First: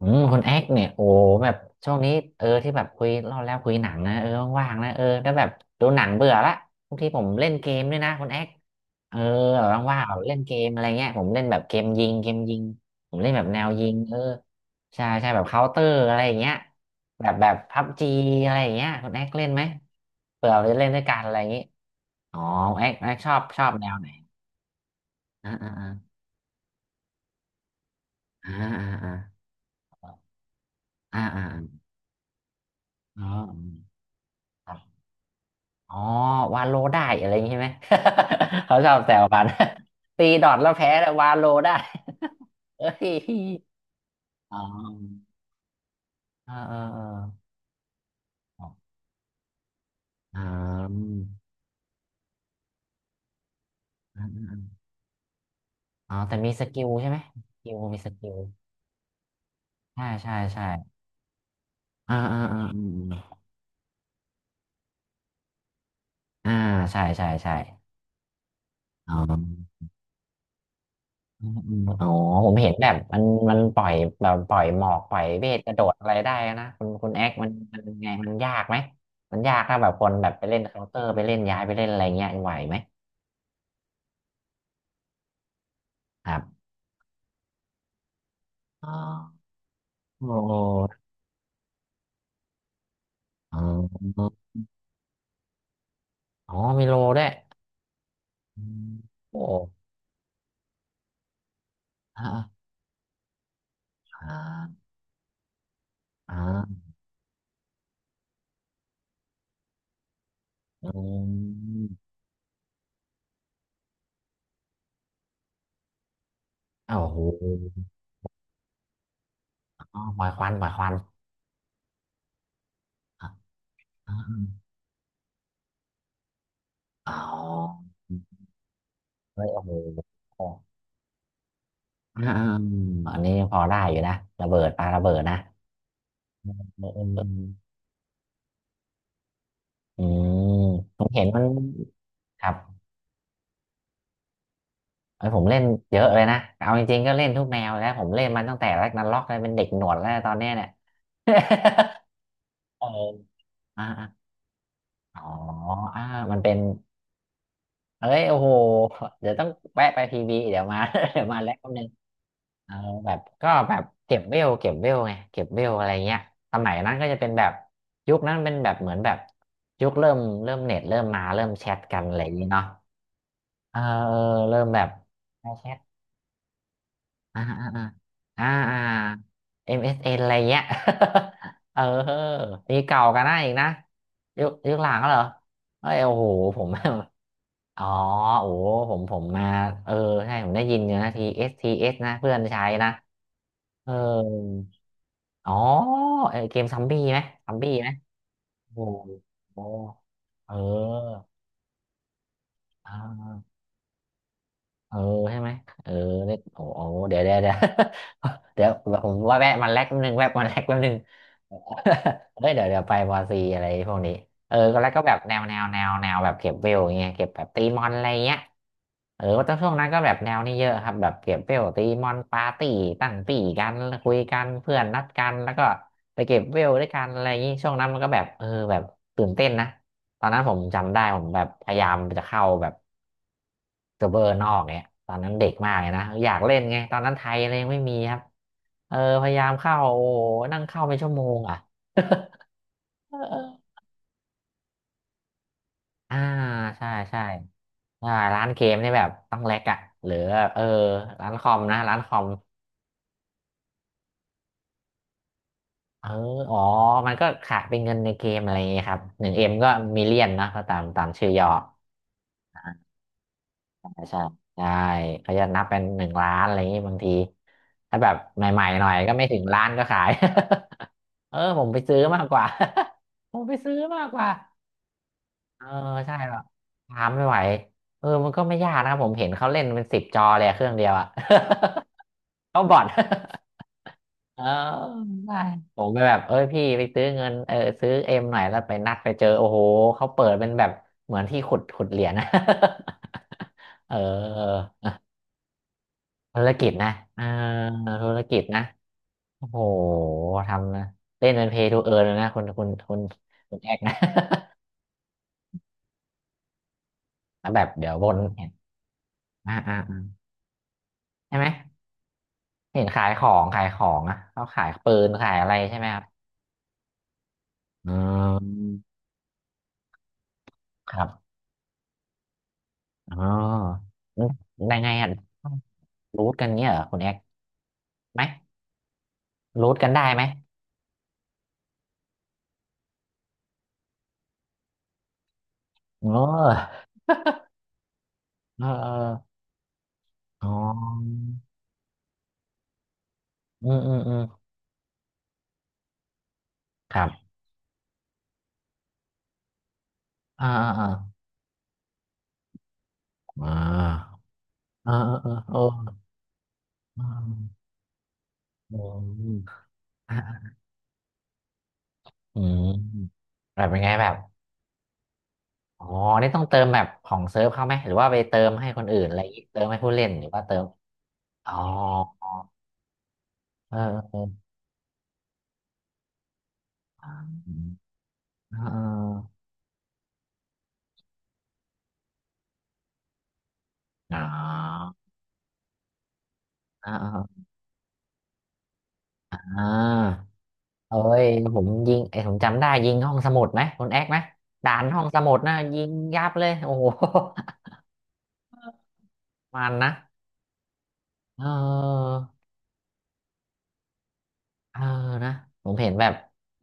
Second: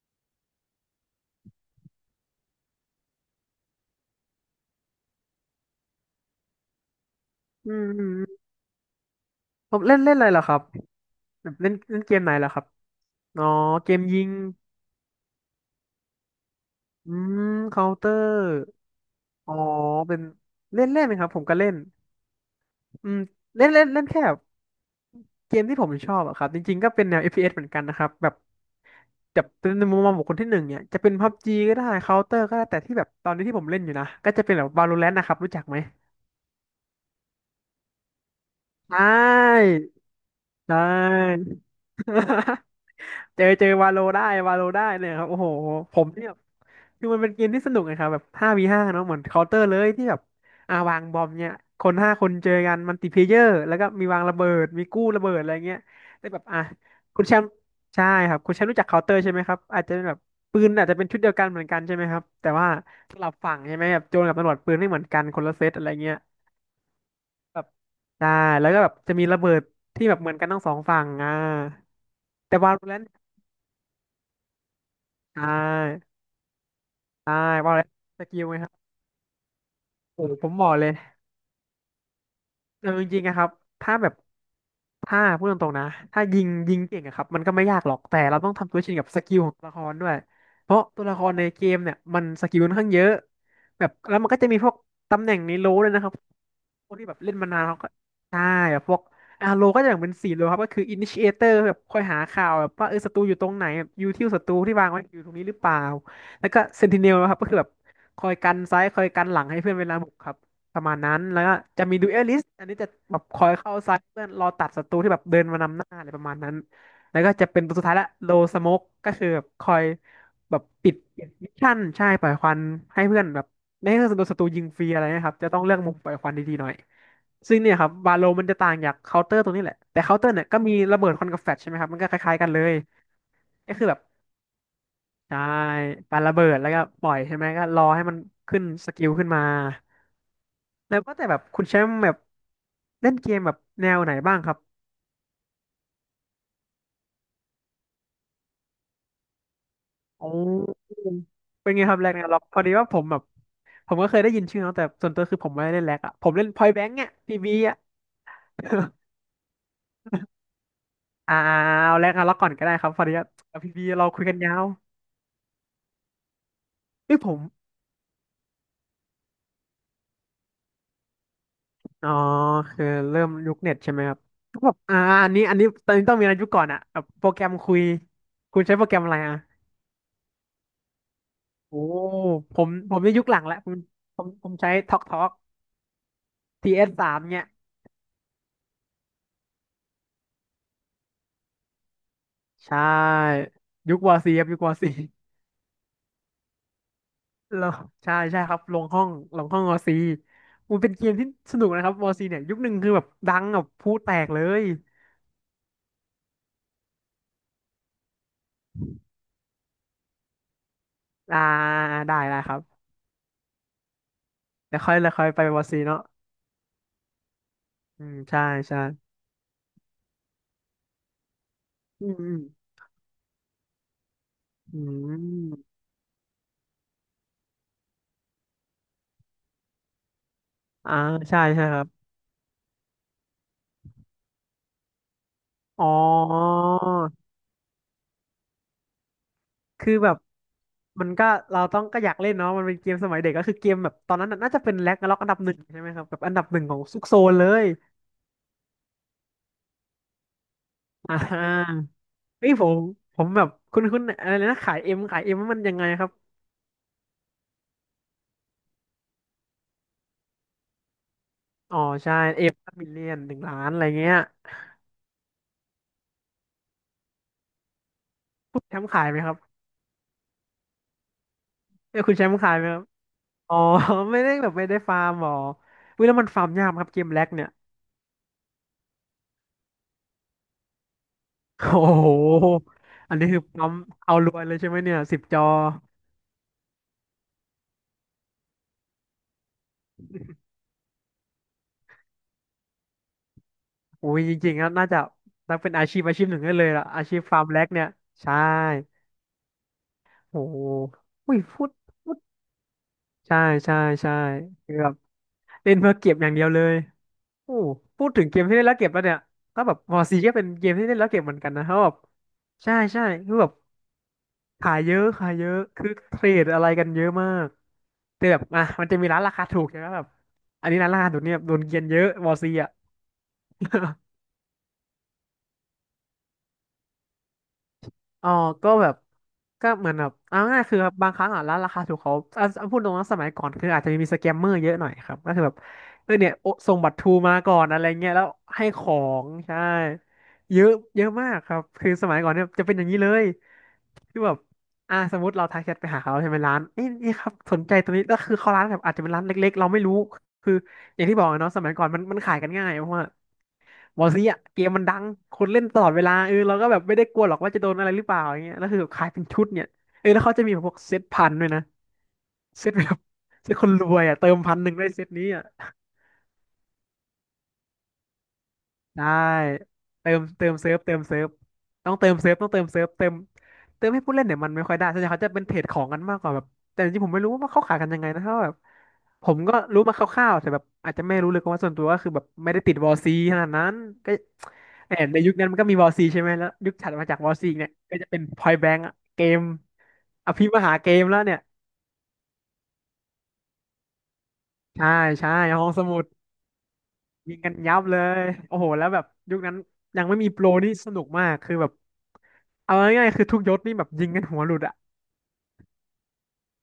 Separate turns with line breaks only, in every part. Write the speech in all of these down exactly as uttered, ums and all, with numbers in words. อืมคนแอคเนี่ยโอ้แบบช่วงนี้เออที่แบบคุยเล่าแล้วคุยหนังนะเออว่างๆนะเออแล้วแบบดูหนังเบื่อละบางทีผมเล่นเก
อื
ม
ม
ด้วย
อื
นะ
ม
ค
อื
นแอ
ม
คเออ
ผ
แบ
ม
บ
เล่
ว่า
น
งๆ
เล่
แบ
น
บ
อะไร
เล่
เห
น
รอ
เก
ครับ
มอะไรเงี้ยผมเล่น
แบ
แบ
บ
บ
เล่
เก
น
ม
เล่น
ยิง
เกม
เก
ไหน
ม
เหรอ
ยิ
ค
ง
รับ
ผมเล่นแบ
อ๋อ
บแนวยิ
เก
ง
ม
เออ
ยิง
ใช่ใช่แบบเคาน์เตอร์อะไรอย่างเงี้ย
อื
แบบ
ม
แบบพั
เคา
บ
น์เต
จี
อร์
อะไรอย่างเงี้ยคนแอคเล่น
อ๋อ
ไหม
เป็น
เผื่อเราจะ
เล่
เล่
น
นด้ว
เล่
ย
นไหม
กัน
ครั
อะ
บ
ไร
ผ
อ
ม
ย่าง
ก็
งี้
เล่น
อ๋อแอคแอ
อื
ค
ม
ชอบช
เล่
อ
น
บ
เล่
แน
น
ว
เล่
ไห
น
น
แค่แบบ
อ่า
เกม
อ่า
ที่
อ่
ผมชอบอะครับจริงๆก็เป็นแนวเอฟ p ีเอสเหมือนกันนะครับแบบ
า
แบ
อ่า
บเป็นในมุมมองของคนที่หนึ่งเนี่ยจะเป็น
อ่า
พั u
อ่า
จี
อ่า
ก็
อ่า
ได้เคาน์เตอร์ก็ได้แต่ที่แบบ
อ๋
ตอนนี้ที่ผมเล่นอยู่นะก็จะเป็นแบบ
อ
Valorant นะครับรู้จักไหม
อ๋อวาโลได้อะไรอย่างงี้ใช่ไหม เขาชอ
ใช่
บแซวกัน ตีดอทแล้ว
ใช่
แพ้แล้ววาโลได้ เอ้ย
เจอเจอวาโลได้วา
อ๋
โลได้เนี่ยค
อ
รับโอ้โหผมเนี่ย
เออเออเออ
คือมันเป็นเกมที่สนุกนะครับแบบห้าวีห้าเนาะเหมือนเคาน์เตอร์เลยที่แบบ
อ๋ออา
อ่าวางบอมเนี่ยคนห้าคนเจอกันมัลติเพลเยอร์แล้วก็มี
อ
วางระเบิด
ม
มีกู้ระเบิดอะไรเงี้ย
อ๋อ
แต่
แต่
แบบ
มี
อ่ะ
สกิลใช่ไหม
คุณแชมป์
สกิลมี
ใช่
สกิ
ครั
ล
บคุณแชมป์รู้จักเคาน์เตอร์ใช่ไหมครับอาจจะเป็
ใช่
นแบบ
ใช่
ปื
ใช่
นอาจจะเป็นชุดเดียวกันเหมือนกันใช่ไหม
อ่า
ครับ
อ่า
แต่
อ่า
ว่า
อม
ส
อ
ลั
ม
บฝั่งใช่ไหมแบบโจรกับตำรวจปืนไม่เหมือนกันคนละเซตอะไรเงี้ย
อ่าใช่ใช่ใช่
แบบใช่แล้วก็แบบ
อ๋
จะมีระเบิด
อ
ที่แบบเหมือนกันทั้งสองฝั่งอ่า
อืมอืมอ๋อผม
แต่
เห็นแบบ
Valorant
มันมันปล่อยแบบปล่อยหมอกปล่อย
ใช่
เวทกระโดดอะไรได้นะคุณคุณแอ
ใช
คมัน
ว่า
มัน
แล้ว
ยังไง
ส
มัน
กิล
ยา
ไหม
ก
ครั
ไหม
บ
มันยากถ้าแบบคน
โอ้
แบบ
โห
ไป
ผม
เล่น
บอก
เคา
เล
น์
ย
เตอร์ไปเล่นย้ายไปเล่นอะไรเงี้ยไหวไหม
เอาจริงๆนะครับ ถ้าแบบ ถ้าพูดตรงๆนะถ้า
ครั
ยิง
บ
ยิงเก่งอะครับมันก็ไม่ยากหรอก แต่เราต้องทำตัว
อ๋อ
ชินกับสกิลของตัวละครด้วย
โอ้โห
เพราะตัวละครในเกมเนี่ย มันสกิลค่อนข้างเยอะ
อ๋
แบบ
อ
แล้วมันก็จะมีพวกตำแหน่งในโลด้วยนะครับ
อ๋อมี
พว
โล
กที่แบบ
ด้วย
เล่นมานานเขาก็ใช่
อื
แบบ
ม
พวก
โอ้
อาโลก็จะอย่างเป็นสี่โลครับก็คือ Initiator แบบคอยหาข่าว
อ่า
แบบว่าเออศัตรูอยู่ตรงไหนแบบยูทิล
อ่า
ศัตรูที่วางไว้อยู่ตรงนี้หรือเปล่า
อ
แล้วก็
่า
Sentinel นะครับก็คือแบบคอยกันซ้ายคอยกันหลังให้เพื่อนเวลาบุกครับ
อืม
อันนี้จะแบบคอยเข้าซ้ายเพื่อนรอตัดศัตรูที่แบบเดินมานำหน้าอะไรประมาณนั้น
อ้าวโห
แล้วก็จะเป็นตัวสุดท้ายละโลสโมกก็คือแบบคอย
อ๋อปล่อยควัน
แบ
ป
บ
ล่อยควั
ปิ
น
ดปิดมิชชั่นใช่ปล่อยควันให้เพื่อ
อ๋
นแบ
อ
บไม่ให้โดนศัตรูยิงฟรีอะไรนะครับจะต้องเลือกมุมปล่อยควันดีๆหน่อย
อ๋
ซึ่งเนี่ย
อ
ครับวาโลมันจะต่างจากเคาน์เตอร์
เฮ้
ต
ย
รง
โอ้
นี้
โ
แหละแต่เคาน์เตอร์
ห
เนี่ยก็มีระเบิดควันกับแฟลชใช่ไหมครับมันก็ค
อ่า
ล้ายๆ
อ่า
กันเลย
อันนี้ยังพอ
ก็
ได้
คือ
อ
แบ
ยู่
บ
นะระเบิดปาระเบิดนะ
ใช่ปาระเบิดแล้วก็
เออเอ
ป
อ
ล่อย
เออ
ใช่ไหมก็รอให้มันขึ้นสกิลขึ้นมา
อืม
แล้
ผ
ว
ม
ก็
เห็
แต่
น
แบ
มั
บ
น
คุณแชมป์แบบ
ครับ
เล่นเกมแบบแนวไหนบ้างครับ
ไอ้ยผมเล่นเยอะเลยนะเอาจริงๆก็เล่นทุกแนวแล้วผมเล่นมันตั้งแต่แรกนันล็อกเลยเป็นเด็กหนวดแล้ว
อ
ตอนเนี้ยเนี่ย
ืเป็นไงครับแร็กนาร็อกพอดี
เอ
ว่า
อ
ผมแบบ
อ่า
ผม
อา
ก็เคยได้ยินชื่อเนาะแต่ส่วน
อ๋
ตั
อ
วคือผมไม่ได้เล่นแร็ก
อ่า
อะผม
มัน
เล่น
เป็น
พอยแบงค์อยพีบีอะ
เอ้ยโอ้โห เดี๋ยวต้องแวะไปพีบีเดี๋ยวมา เดี๋ยว
อ่า
มาแล้วแป๊บนึง
เอาแร็กนาร็อกก่อนก็ได้
เอา
ครับพอ
แบ
ดี
บ
ว่า
ก็
พี
แบบ
บีเรา
เก็บ
คุย
เว
กัน
ล
ยาว
เก็บเวลไงเก็บเวลอะไรเงี้ยสมัยนั้นก็
เอ้
จะ
ย
เป็
ผ
น
ม
แบบยุคนั้นเป็นแบบเหมือนแบบยุคเริ่มเริ่มเน็ตเริ่มมาเริ่มแชทกัน
อ๋อ
อะไรอย่างงี้เนาะ
คือเริ่มยุคเน็
เอ
ต
อ
ใช่ไหมค
เออ
รับ
เริ่
ก็
ม
แบบ
แบบ
อ่าอันนี้
ไล
อั
น์
น
แช
นี้
ท
ตอนนี้ต้องมีอะไรยุคก่อนอะแบบโปรแก
อ่า
รม
อ่า
คุย
อ่า
คุณใช้
อ่า
โปรแกรมอะไรอะ
เอ็ s เอสเอ็นอะไรเงี้ย
โอ้
เออ
ผม
นี่
ผ
เก่า
มใน
กั
ยุ
น
ค
ห
ห
นะ
ลัง
อีก
แล้ว
นะ
ผมผม
ยุ
ผ
ค
มใช้
ยุคหลั
ทอ
ง
กท
เหรอ
อก
เอ้ยโอ้โหผม
ทีเอสสามเนี่ย
อ๋อโอ้โหผมผมมาเออใช่ผมได้ยินอยู่นะทีเอสทีเอสนะเพื่อนใช้
ใช่
นะเออ
ยุควอซีครับยุควอซี
อ๋อเออเกมซอมบี้ไหมซอม
ล
บี้
ง
ไหม
ใช่ใช่ครับ
โอ้
ล
โห
งห้องลงห้อ
โอ้
งมอซี
เออ
มันเป็นเกมที่สนุกนะครับวอซีเนี่ยยุคหนึ่งคือ
อ่า
แบบดังแบบพูดแตกเลย
เออใช่ไหมเออเล็กโอ้โหเดี๋ยวเดี๋ยวเดี๋ยว เดี๋ยวผมว่าแวะมันแลกแป๊บนึงแวะมันแลกแป๊บนึง
อ่าได้ ได้
เฮ้ย
ครั
เดี๋ยวเดี๋ย
บ
วไปบอซีอะไรพวกนี้เออก็
เดี๋ยว
แล้
ค่
ว
อย
ก็
เดี๋
แบ
ยว
บ
ค่อย
แน
ไป
วแน
วอ
ว
ซี
แนว
เนาะ
แนวแบบเก็บเวลอย่างเงี้ยเก็บแบบตีมอนอะ
อื
ไร
ม
เงี้ย
ใช่ใช่
เออว่าตอนช่วงนั้นก็แบบแนวนี้เยอะครับแบบเก็บเวลตีม
อื
อน
ม
ปาร์ตี้ตั้งปี่กันคุยกันเพื่
อื
อน
ม
นัด
อื
กันแล้วก็
ม
ไปเก็บเวลด้วยกันอะไรอย่างงี้ช่วงนั้นมันก็แบบเออแบบตื่นเต้นนะตอนนั้นผม
อ่า
จำได้ผมแบ
ใช่
บ
ใช่
พ
ค
ยา
รั
ยา
บ
มจะเข้าแบบ เซิร์ฟเวอร์นอกเนี่ยตอนนั้นเด็กมาก
อ๋
เล
อ
ยนะอยากเล่นไงตอนนั้นไทยอะไรยังไม่มีครับเออพยายามเข้า
คือ
โอ้
แบ
โห
บ
นั่งเข้าเป็น
มั
ชั่
น
วโม
ก็
งอ่ะ
เราต้องก็อยากเล่นเนาะมันเป็นเกมสมัยเด็ กก็คือเก
เออ
มแบบตอนนั้นน่ะน่าจะเป็นแร็กนาร็อกอันดับหนึ่งใช่ไหมครับแบ
อ่า
บอันดับหนึ่งของ
ใช่
ซุกโซ
ใช่
นเลย
ใช่ร้านเกมนี่แบบต้องแลกอ่ะหรือเออ
อ่
ร้านคอมนะ
า
ร้านคอม
เฮ้ยผมผมแบบคุณคุณอะไรนะขายเอ็มขายเอ็มมันยังไงค
เอ
รั
อ
บ
อ๋อมันก็ขายเป็นเงินในเกมอะไรอย่างเงี้ยครับหนึ่งเอ็มก็มิเลียนนะก็ตามตามชื่อย่อ
อ๋อใช่เอฟมิลเลียนหนึ่งล้านอะไร
ใช่
เงี้ย
ใช่เขาจะนับเป็นหนึ่งล้านอะไรอย่างงี้บางทีถ้าแบบใหม่
แช
ๆห
ม
น่
ป์
อย
ขาย
ก็
ไหม
ไม่
ครั
ถึ
บ
งล้านก็ขาย เออผมไปซื้
เอ้
อ
ยคุณ
มา
แช
ก
ม
ก
ป์
ว่า
ขายไหมครับ
ผมไป
อ๋อ
ซื้อมาก ก
ไม่
ว่า
ได้แบบไม่ได้ฟาร์มหรอ
เออ
วิแล้
ใช่
วมัน
หรอ
ฟา
ก
ร์มยากไหมครับเก
ตา
ม
ม
แล็
ไม่
ก
ไหว
เนี่ย
เออมันก็ไม่ยากนะครับผมเห็นเขาเล่นเป็นสิบจอเลยอะเครื่องเดียวอะ
โอ้โห
เขาบอท
อันนี้คือปั๊มเอารว
เอ
ย
อ
เลยใช่ไหมเนี่ยสิบ
ได้
จอ
ผมไปแบบเอ้ยพี่ไปซื้อเงินเออซื้อเอ็มหน่อยแล้วไปนัดไปเจอโอ้โหเขาเปิดเป็นแบบเหมือนที่ขุดขุดเหรียญนะ เอ
โอ้ยจริงๆ
อ
แล้วน่าจะนับเป็นอาชีพอาชีพห
ธุ
นึ่ง
ร
ได้เล
กิ
ย
จ
ล่ะ
นะ
อาชี
เอ
พ
อ
ฟาร์มแล็กเนี่ย
ธุร
ใช่
กิจนะโอ้โห
โอ้โห
ทำนะเล่น
อุ้ย
เป็นเพ
พู
ย์
ด
ทูเอิร์ย
พูด
นะคุณคุณคุณ
ใช่
คุณแอ
ใช่
กนะ
ใช่คือแบบเล่นเพื่อเก็บอย่างเดียวเลย
แล้ว
โอ้
แบบเดี๋ยว
พู
บ
ด
น
ถึงเกม
เห็น
ที่เล่นแล้วเก็บแล้วเนี่ย
อ่า
ก็แบ
อ่า
บม
อ่า
อซีก็เป็นเกมที่เล่นแล้วเก็บเหมื
ใช่
อน
ไหม
กันนะครับแบบใช่
เห็น
ใช่
ขายขอ
คือ
ง
แบบ
ขายของอ่ะเขาขาย
ขาย
ปื
เยอะ
น
ขา
ขา
ย
ย
เย
อะไร
อะ
ใช่ไหม
คือ
ครับ
เทรดอะไรกันเยอะมาก
อื
แต่แบบอ่ะมัน
ม
จะมีร้านราคาถูกใช่ไหมแบบอันนี้ร้าน
ค
รา
รั
คาถูก
บ
เนี่ยโดนเกรียนเยอะมอซีอ่ะ
อ๋อ ยังไงอ่ะรูทกันเงี้ยเหรอคุณแอกไหม
อ๋อ ก็แบบก็
รูท
เห
กั
มื
น
อนแบ
ได้
บ
ไหม
เอาง่ายๆคือแบบบางครั้งอ่ะร้านราคาถูกเขาอ่ะอ่ะพูดตรงนะสมัยก่อนคืออาจจะมีสแกมเมอร์เยอะหน่อยครับก็คือแบบ
เ
เออเนี่ยโอ
ออ
ส่งบัตรทรูมาก่อนอะไรเงี้ยแล้ว
เอ
ให้
อ
ข
เอ
อ
อ
ง ใช่
อ๋อ
เยอะเยอะมากครับคือสมัยก่อนเนี่ยจะเป็นอย่างนี้เลย
อืมอืมอื
คื
ม
อแบบอ่าสมมติเราทักแชทไปหาเขาใช่ไหมร้านนี่
ครั
นี่ครั
บ
บสนใจตัวนี้แล้วคือเขาร้านแบบอาจจะเป็นร้านเล็กๆเราไม่รู้
อ่า
คือ
อ่าอ่า
อย่างที่บอกอะเนาะสมัยก่อนมันมันขายกันง่ายเพราะว่า
อ่
บาง
า
ทีอ่ะเกมมัน
เออ
ดัง
เออเออ
คน
เอ
เล่นตลอดเว
อ
ลาเออเราก็แบบไม่
อื
ได้กลัวหรอกว่าจะโดนอะไรหรือเปล่าอย่างเงี้ยแล้ว
ม
คือแบบขายเป็นชุดเนี่ยเออแล้วเขาจะ
อะ
มีแบบพวกเซตพันด้วยนะ
อืม
เซตแบบเซต
แบ
ค
บ
น
เป็น
ร
ไง
วย
แบบ
อ่ะเติมพันหนึ่งได้เซตนี้อ่ะ
อ๋อนี่ต้องเติมแบบของเซิร์ฟเขาไหมหรือว่าไปเติมให้คนอื่น
ได้
อะไรอย่างงี้เติมให้ผู้เล่น
เติม
หรือว่า
เติ
เติ
ม
ม
เซิร์ฟเติมเซิร์ฟ
อ๋อ
ต้องเติมเซิร์ฟต้องเติมเซิร์ฟเติม
เออ
เติมให้ผู้
เอ
เล่นเนี่ย
อ
มันไม่ค่อยได้ส่วนใหญ่เขาจะเป็นเทรดของกันมากกว่าแบบแต่จริง
เ
ๆผมไม่รู้ว่า
ออ
เขาขายกันยังไงนะเพราะว่าแบ
เอ
บผม
อ
ก็รู้มาคร่าวๆแต่แบบอาจจะไม่รู้เลยเพราะว่าส่วนตัวก็คือแบบไม่ได้ติดวอลซีขนาดนั้นก็
อ๋อ
แหมในยุคนั้นมันก็มีวอลซีใช่ไหมแล้วยุค
เอ๋
ถั
อ
ด
อ๋
มาจากวอล
อ
ซีเนี่ยก็จะเป็นพอยแบงก์เกมอ
อ
ภิมหาเก
เอ้
มแล้ว
ย
เนี่ย
ผมยิงไอ้ยผมจำได้ยิงห้องสมุดไหมคุณแอกไหมด่าน
ใช่
ห้องส
ใช่
มุดนะ
ห้อง
ยิ
ส
ง
มุด
ยับเลยโอ้โห
ยิงกันยับเลย โอ้โหแล้วแบบยุคนั้น
มันนะ
ยังไม่มีโปรนี่สนุกมาก
เอ
คือแบบ
อ
เอาง่ายๆคือทุกยศนี่แบบยิงกันหัวหลุดอ่ะ
เออนะผมเห็นแบบ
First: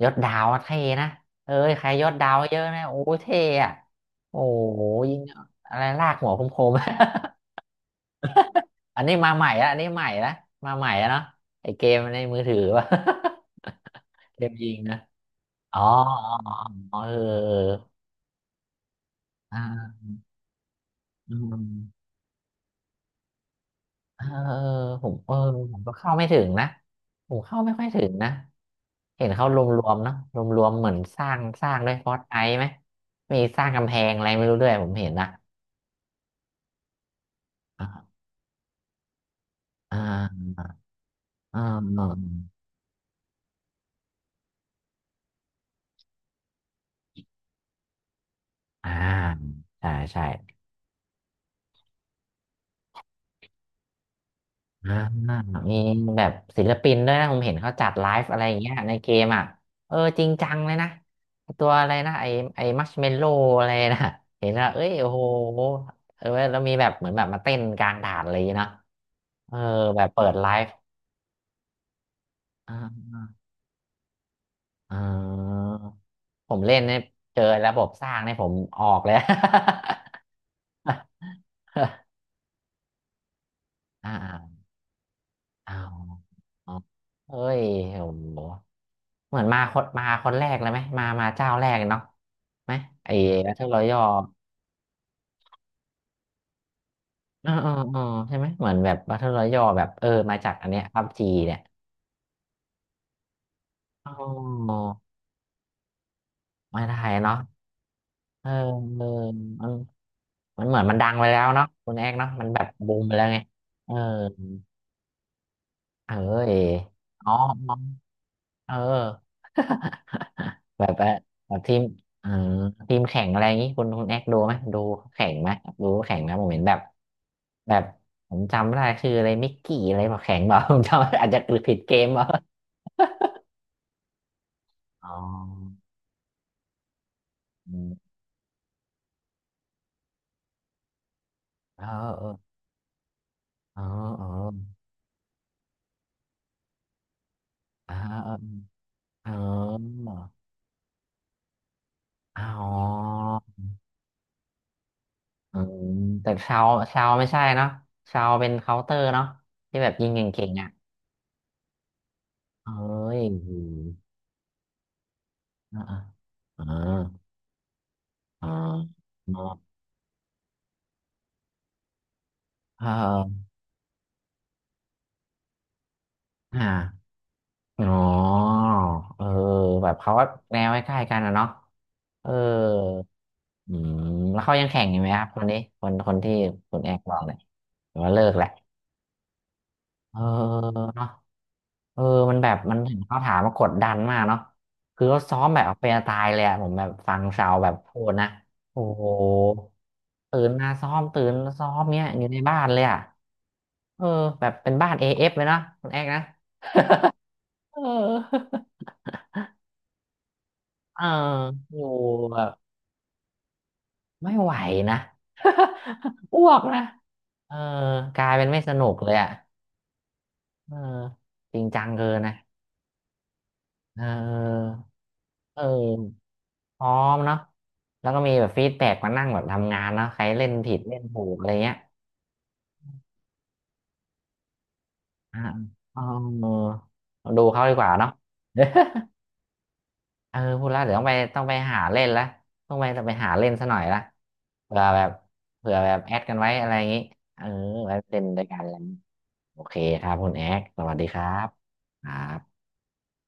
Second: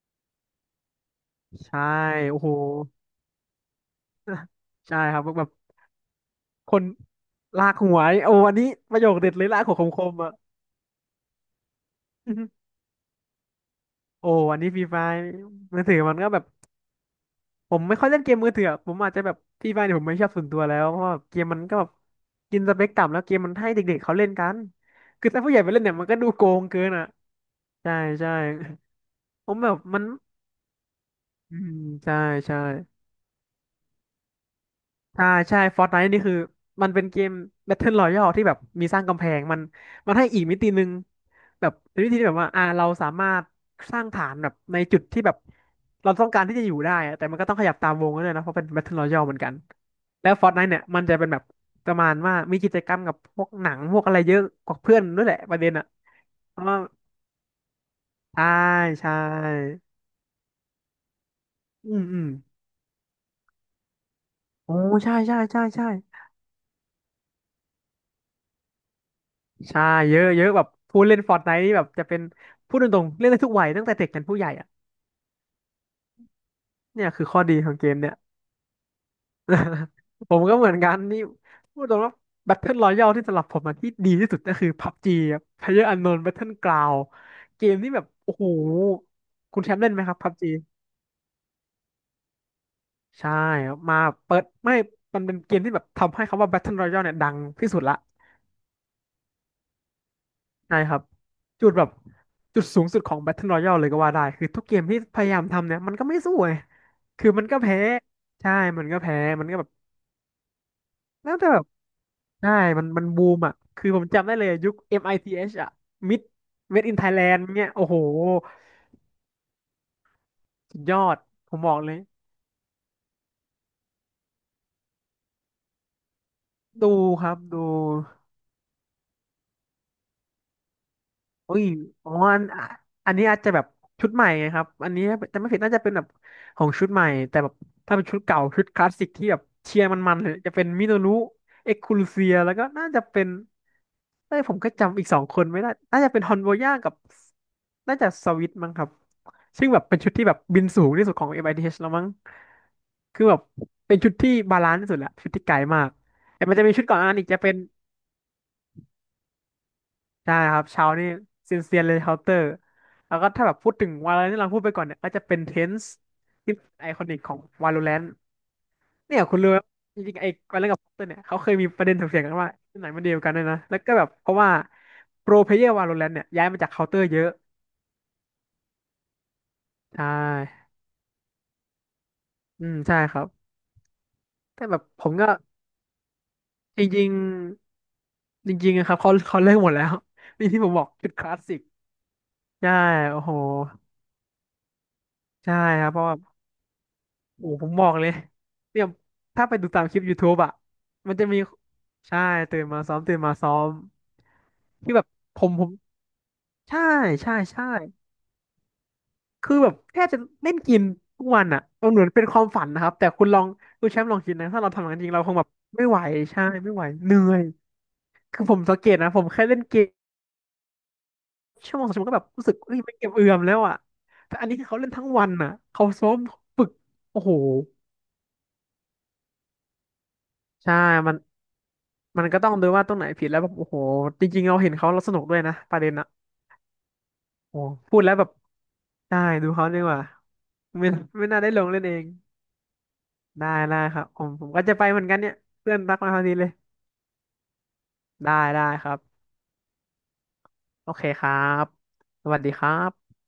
ยศดาวอะเท่นะเอ้ย
ใช่
ใครยศดาว
โอ้โห
เยอะนะโอ้เท่อะโอ้โห
ใช่
ยิ
ครั
ง
บแบบ
อะไรลากหัวค
ค
ม
น
ๆ
ลากหัวนี่โอ้อันนี้ป
อั
ระ
น
โย
นี้
คเด็
มา
ดเล
ใหม่
ยลาก
ละ
หั
อั
ว
นนี้
ค
ใหม่
มๆ
ละ
อ่ะ
มาใหม่ละเนาะไอเกมใน
อื้อ
มือ
หือ
ถือวะ
โอ้
เกม
อัน
ยิ
นี้
ง
ฟรี
นะ
ไฟ
อ๋อ
มือถือมันก็แบบ
อ๋ออ๋อเออเออ
ผมไม่ค่อยเล่นเกมมือถืออะผมอาจจะแบบ
อ่
ฟรีไฟเนี่ยผ
า
มไม่ชอบส่วนตัวแล้วเพราะว่า
อื
เกมมันก็แบบ
ม
กินสเปคต่ำแล้วเกมมันให้เด็กๆเขา
เออ
เล่นกั
เออ
น
ผม
คือ
เออ
ถ้าผู้ใหญ่ไป
ผ
เล่
ม
น
ก็
เนี่ยมัน
เข้า
ก็
ไม่
ดู
ถึ
โก
ง
ง
นะ
เกินอ่ะ
ผมเข้าไม่ค่อย
ใช่
ถึงนะ
ใช่
เห็นเขา
ผ
ร
มแบบ
วม
มั
ๆ
น
เนาะรวมๆเหมือนสร้าง
อื
ส
ม
ร้างด้วยฟอ
ใช่
สไอ
ใช่
ไหมมีสร้างกำแพงอะไรไม่รู้ด้วยผมเห็น
ใช่
นะ
ใช่ฟอร์ตไนท์นี่คือมันเป็นเกม Battle
อ่า
Royale ที่แบบมีสร้างกำแพงมัน
อ่
มันให้อีก
า
มิตินึง
อ่า
แบบเป็น
อ่า
วิธีที่แบบว่าอ่าเราสามารถสร้างฐานแบบในจุดที่แบบเราต้องการที่จะอยู่ได้อะแต่มันก็ต้องขยับตามวงด้วยนะเพราะเป็น
อ่า
Battle Royale เหมือนกัน
ใช่ใช่
แล้ว Fortnite เนี่ยมันจะเป็นแบบประมาณว่ามีกิจกรรมกับพวกหนังพวกอะไรเยอะกว่า
อ่า
เพื่อนด้วยแหละประเด็น
มี
อ่ะ
แบบ
เพ
ศิ
ราะ
ล
ว่า
ปินด้วยนะผมเห็นเขาจัดไลฟ์อะไร
ใช่
อย่างเงี้ยใน
ใช
เกมอ่ะ
่
เออจริงจังเลยนะตัวอะ
อื
ไร
ม
นะ
อื
ไอ
ม
ไอมัชเมลโล่อะไรนะเห็นแล้ว
โอ้
เอ้ยโอ้
ใช่
โห
ใช่ใช่ใช่
เออแล้วมีแบบเหมือนแบบมาเต้นกลางด่านอะไรอย่างเลยเนาะเออ
ใช่
แบบ
เย
เปิ
อะ
ด
เย
ไล
อะแบบ
ฟ์
ผู้เล่น Fortnite นี่แบบจะเป็น
อ่
พูดตรง
า
ๆเล่นได้ทุกวัยตั้งแต่เด็กยันผู้ใหญ่อ่ะ
อ่าผมเล่นเนี่ย
เนี่ยคือ
เจ
ข้อ
อ
ดีข
ระ
อง
บ
เก
บ
ม
ส
เนี่
ร้า
ย
งเนี่ยผมออกเลย
ผมก็เหมือนกันนี่พูดตรงว่า Battle Royale ที่สำหรับผมอะที่
อ่
ดีที่สุดก็
า
คือ พับจี อะ
อ้าว
PlayerUnknown Battleground
เอ้ย
เกมที่แบ
โอ้
บโอ้
โห
โห
เหมือนมา
คุณแช
ค
มป์
น
เล่นไหม
มา
ครับ
คนแร
พับจี
กเลยไหมมามาเจ้าแรกเนาะ ไหมไอ้
ใช่
บัตเทิ
ครั
อ
บมา
ยัล
เปิดไม่มันเป็นเกมที่แบบทำให้คำว่า Battle Royale เนี่ยดัง
อ๋อ
ที่
อ๋อ
สุดละ
อ๋อใช่ไหมเหมือนแบบบัตเทิอยัลแบบเออมาจากอัน
ใช่
เนี้ย
ครั
พั
บ
บจีเนี่ย
จุดแบบจุดสูงสุดของ Battle Royale เลยก็
อ๋
ว่าได้คือทุกเก
อ
มที่พยายามทำเนี่ยมันก็ไม่สู้ไง
มาไทย
คือ
เนาะ
มันก็แพ้
เอ
ใช่มันก็
อ
แพ้มันก็
เอ
แบ
อ
บ
มันมันเหมือนมันดังไป
แล้ว
แล้ว
แต่แบบ
เนาะคุณแอกเนาะมัน
ใช่
แบบ
มัน
บู
มั
ม
น
ไปแล้
บู
วไง
มอ่ะคือ
เออ
ผมจำได้เลยยุค มิธ อมไอทีเอชอ่ะ
เออ
Mid
เอ
Made in
อ๋อ
Thailand เนี่ย
อ๋อ
โอ้โห
เออ
สุด
แบบ
ยอ
ว่า
ด
แบ
ผ
บ
มบ
ที
อก
ม
เลย
เออทีมแข่งอะไรอย่างงี้คุณคุณแอกดูไหมดูแข่งไหมดูแข่งนะผมเห็นแบบ
ดูครับดู
แบบผมจำไม่ได้ชื่ออะไรมิกกี้อะไรบอกแข่งบอก ผมจำอาจจะ
อุ้ย
ผิดเกม
อ๋อ
เปล่า
อันอ่ะอันนี้อาจจะแบบชุดใหม่ไงครับอันนี้
อ๋
จะไม่ผิดน่า
อ
จะเป็นแบบของชุดใหม่แต่แบบ
อื
ถ้าเป็น
ม
ชุดเก่าชุดคลาสสิกที่แบบเชียร์มันๆเลยจะเป็นมิโนรุเอ็ก
เออ
คูลู
เอ
เซี
อ
ยแล้วก็น่าจะเป็น
เออเออ
เอ้ยผมก็จำอีกสองคนไม่ได้น่าจะเป็นฮอนโบย่ากับ
อ่า
น่าจะส
เออ
วิตมั้งครับ
เออ
ซึ่งแบบเป็นชุดที่แบบบินสูงที่สุดของเอ็มไอที i t ชแล้วมั้ง
อ๋อ
คือแบบเป็นชุดที่บาลานซ์ที่สุดแหละชุดที่ไกล
อื
มา
ม
ก
แต่
แต่มั
ชา
นจะ
ว
มีชุดก่อน
ชา
อัน
ว
นั้น
ไม่
อีกจะ
ใช่
เป็น
เนาะชาวเป็นเคาน์เตอร์เนาะที่แบบยิงเก
ได้
่ง
ค
ๆ
รับ
อ่ะ
เช้านี่เซียนเซียนเลยเคาน์เตอร์
เอ้
แล้ว
ย
ก็ถ้าแบบพูดถึงวาโลแรนที่เราพูดไปก่อนเนี่ยก็จะเป็นเทน
อ่า
ส์
อ่า
ที่
อ่
ไอคอนิก
า
ของวาโลแรน
เอ่า
เนี่ยคุณรู้ไหมจริงๆไอ้วาโลแรนกับเคาน์เตอร์เนี่ยเขาเคยมีประเด็นถกเถียงกันว่าที่ไหนมันเดียวกัน
อ
ด้วยนะแล้วก็แบบเพราะว่าโปรเพลเยอร์วาโลแรนเนี่ยย้ายมาจาก
่า
เคาน์เตอร์เยอะ
อ๋อเออแบบ
ใช
เขาก็แนว
่
ใกล้ๆกันอะเนาะเออ
อืมใช่ครับ
อืมแล้วเขา
แต่
ยัง
แบ
แข่
บ
งอยู่
ผ
ไหม
ม
ครั
ก็
บคนนี้คนคนที่คุ
จ
ณแอก
ริ
บ
ง
อกเนี่ยหรือว่าเลิกแหละ
ๆจริงๆนะครับเขาเขาเลิกหมดแล้ว
เออ
นี่ที่ผมบอก
เนาะ
จุดคลาสสิก
เออมันแบบ
ใช่
มันเห็นเขา
โอ้โห
ถามมากดดันมากเนาะคือเขาซ้อม
ใช่
แบบเอา
ครั
เป็
บ
น
เพ
เอา
ราะว่า
ตายเลยอะผมแบบฟัง
โอ้
ชาว
ผ
แบ
ม
บ
บอก
พู
เลย
ดนะโอ้
เนี่ย
โห
ถ้าไปดูตามคลิป YouTube
ตื่น
อ่ะ
มาซ้อม
มัน
ตื่
จะ
น
มี
มาซ้อมเนี้ย
ใช่
อยู่ในบ้า
ตื่
น
น
เล
มา
ย
ซ้อ
อะ
มตื่นมาซ้อม
เออแบบเป็นบ้า
ที่
น
แบบ
เอฟ
ผ
เลย
ม
เนาะ
ผม
คุณแอกนะ
ใช่ใช่ใช่
เออ
คือแบบแค่จะเล่นกิน
เออ
ทุกวันอ่ะ
อยู่
มันเหมือนเป็นค
แบ
วาม
บ
ฝันนะครับแต่คุณลองคุณแชมป์ลอง
ไม่
คิดนะ
ไหว
ถ้าเราทำอย่าง
นะ
นั้นจริงเราคงแบบไม่ไหว
อ้
ใช่
วก
ไม่
นะ
ไหวเหนื่อย
เออกลาย
คื
เป็
อ
น
ผ
ไม่
ม
ส
สังเก
นุก
ต
เล
นะ
ย
ผม
อะ
แค่เล่นเกม
เออจริง
ชั่ว
จั
โมง
ง
สองชั่ว
เกิ
โมง
น
ก็แบบ
นะ
รู้สึกเอ้ยไม่เก็บเอือมแล้วอ่ะ
เ
แต่อันนี้คือ
ออ
เขาเล่นทั้งวันอ่ะ
เออ
เขาซ้อมฝึก
พร้อม
โอ้โห
เนาะแล้วก็มีแบบฟีดแบ็กมานั่งแบบทำงานเนาะใครเล่น
ใช่
ผิดเล่น
มัน
ถูกอะไรเงี้ย
มันก็ต้องดูว่าตรงไหนผิดแล้วแบบโอ้โหจริงๆเราเห็นเขาเราสนุกด้ว
อ่า
ยนะประเด็น
อ๋อ
อะ
เอดู
โอ้
เขาดีกว่า
พูด
เนาะ
แล้วแบบ ได้ดูเขาดีกว่า
เออพูดแล้ว
ไม่
เดี๋ยวต้องไป
ไม่น่า
ต้อง
ได้
ไป
ลงเล่
หา
นเอ
เล่
ง
นละต้องไปต้องไปหา
ได้
เล่นซะหน่
ได้
อย
ค
ละ
รับผมผมก็จะ
เผื่อ
ไปเห
แบ
มือน
บ
กันเนี่ย
เผื่
เพื่
อ
อน
แบ
รั
บ
กมา
แอ
พ
ด
อดี
กัน
เล
ไว้
ย
อะไรอย่างงี้ เออไว้เล่น
ได้
ด้วยกัน
ได้
อะไรอย่า
ค
ง
รั
งี้
บ
โอเคครับคุณแอดส
โอ
วัส
เค
ดีค
ค
รั
รั
บ
บ
ครั
สวัสดีค
บ
รับ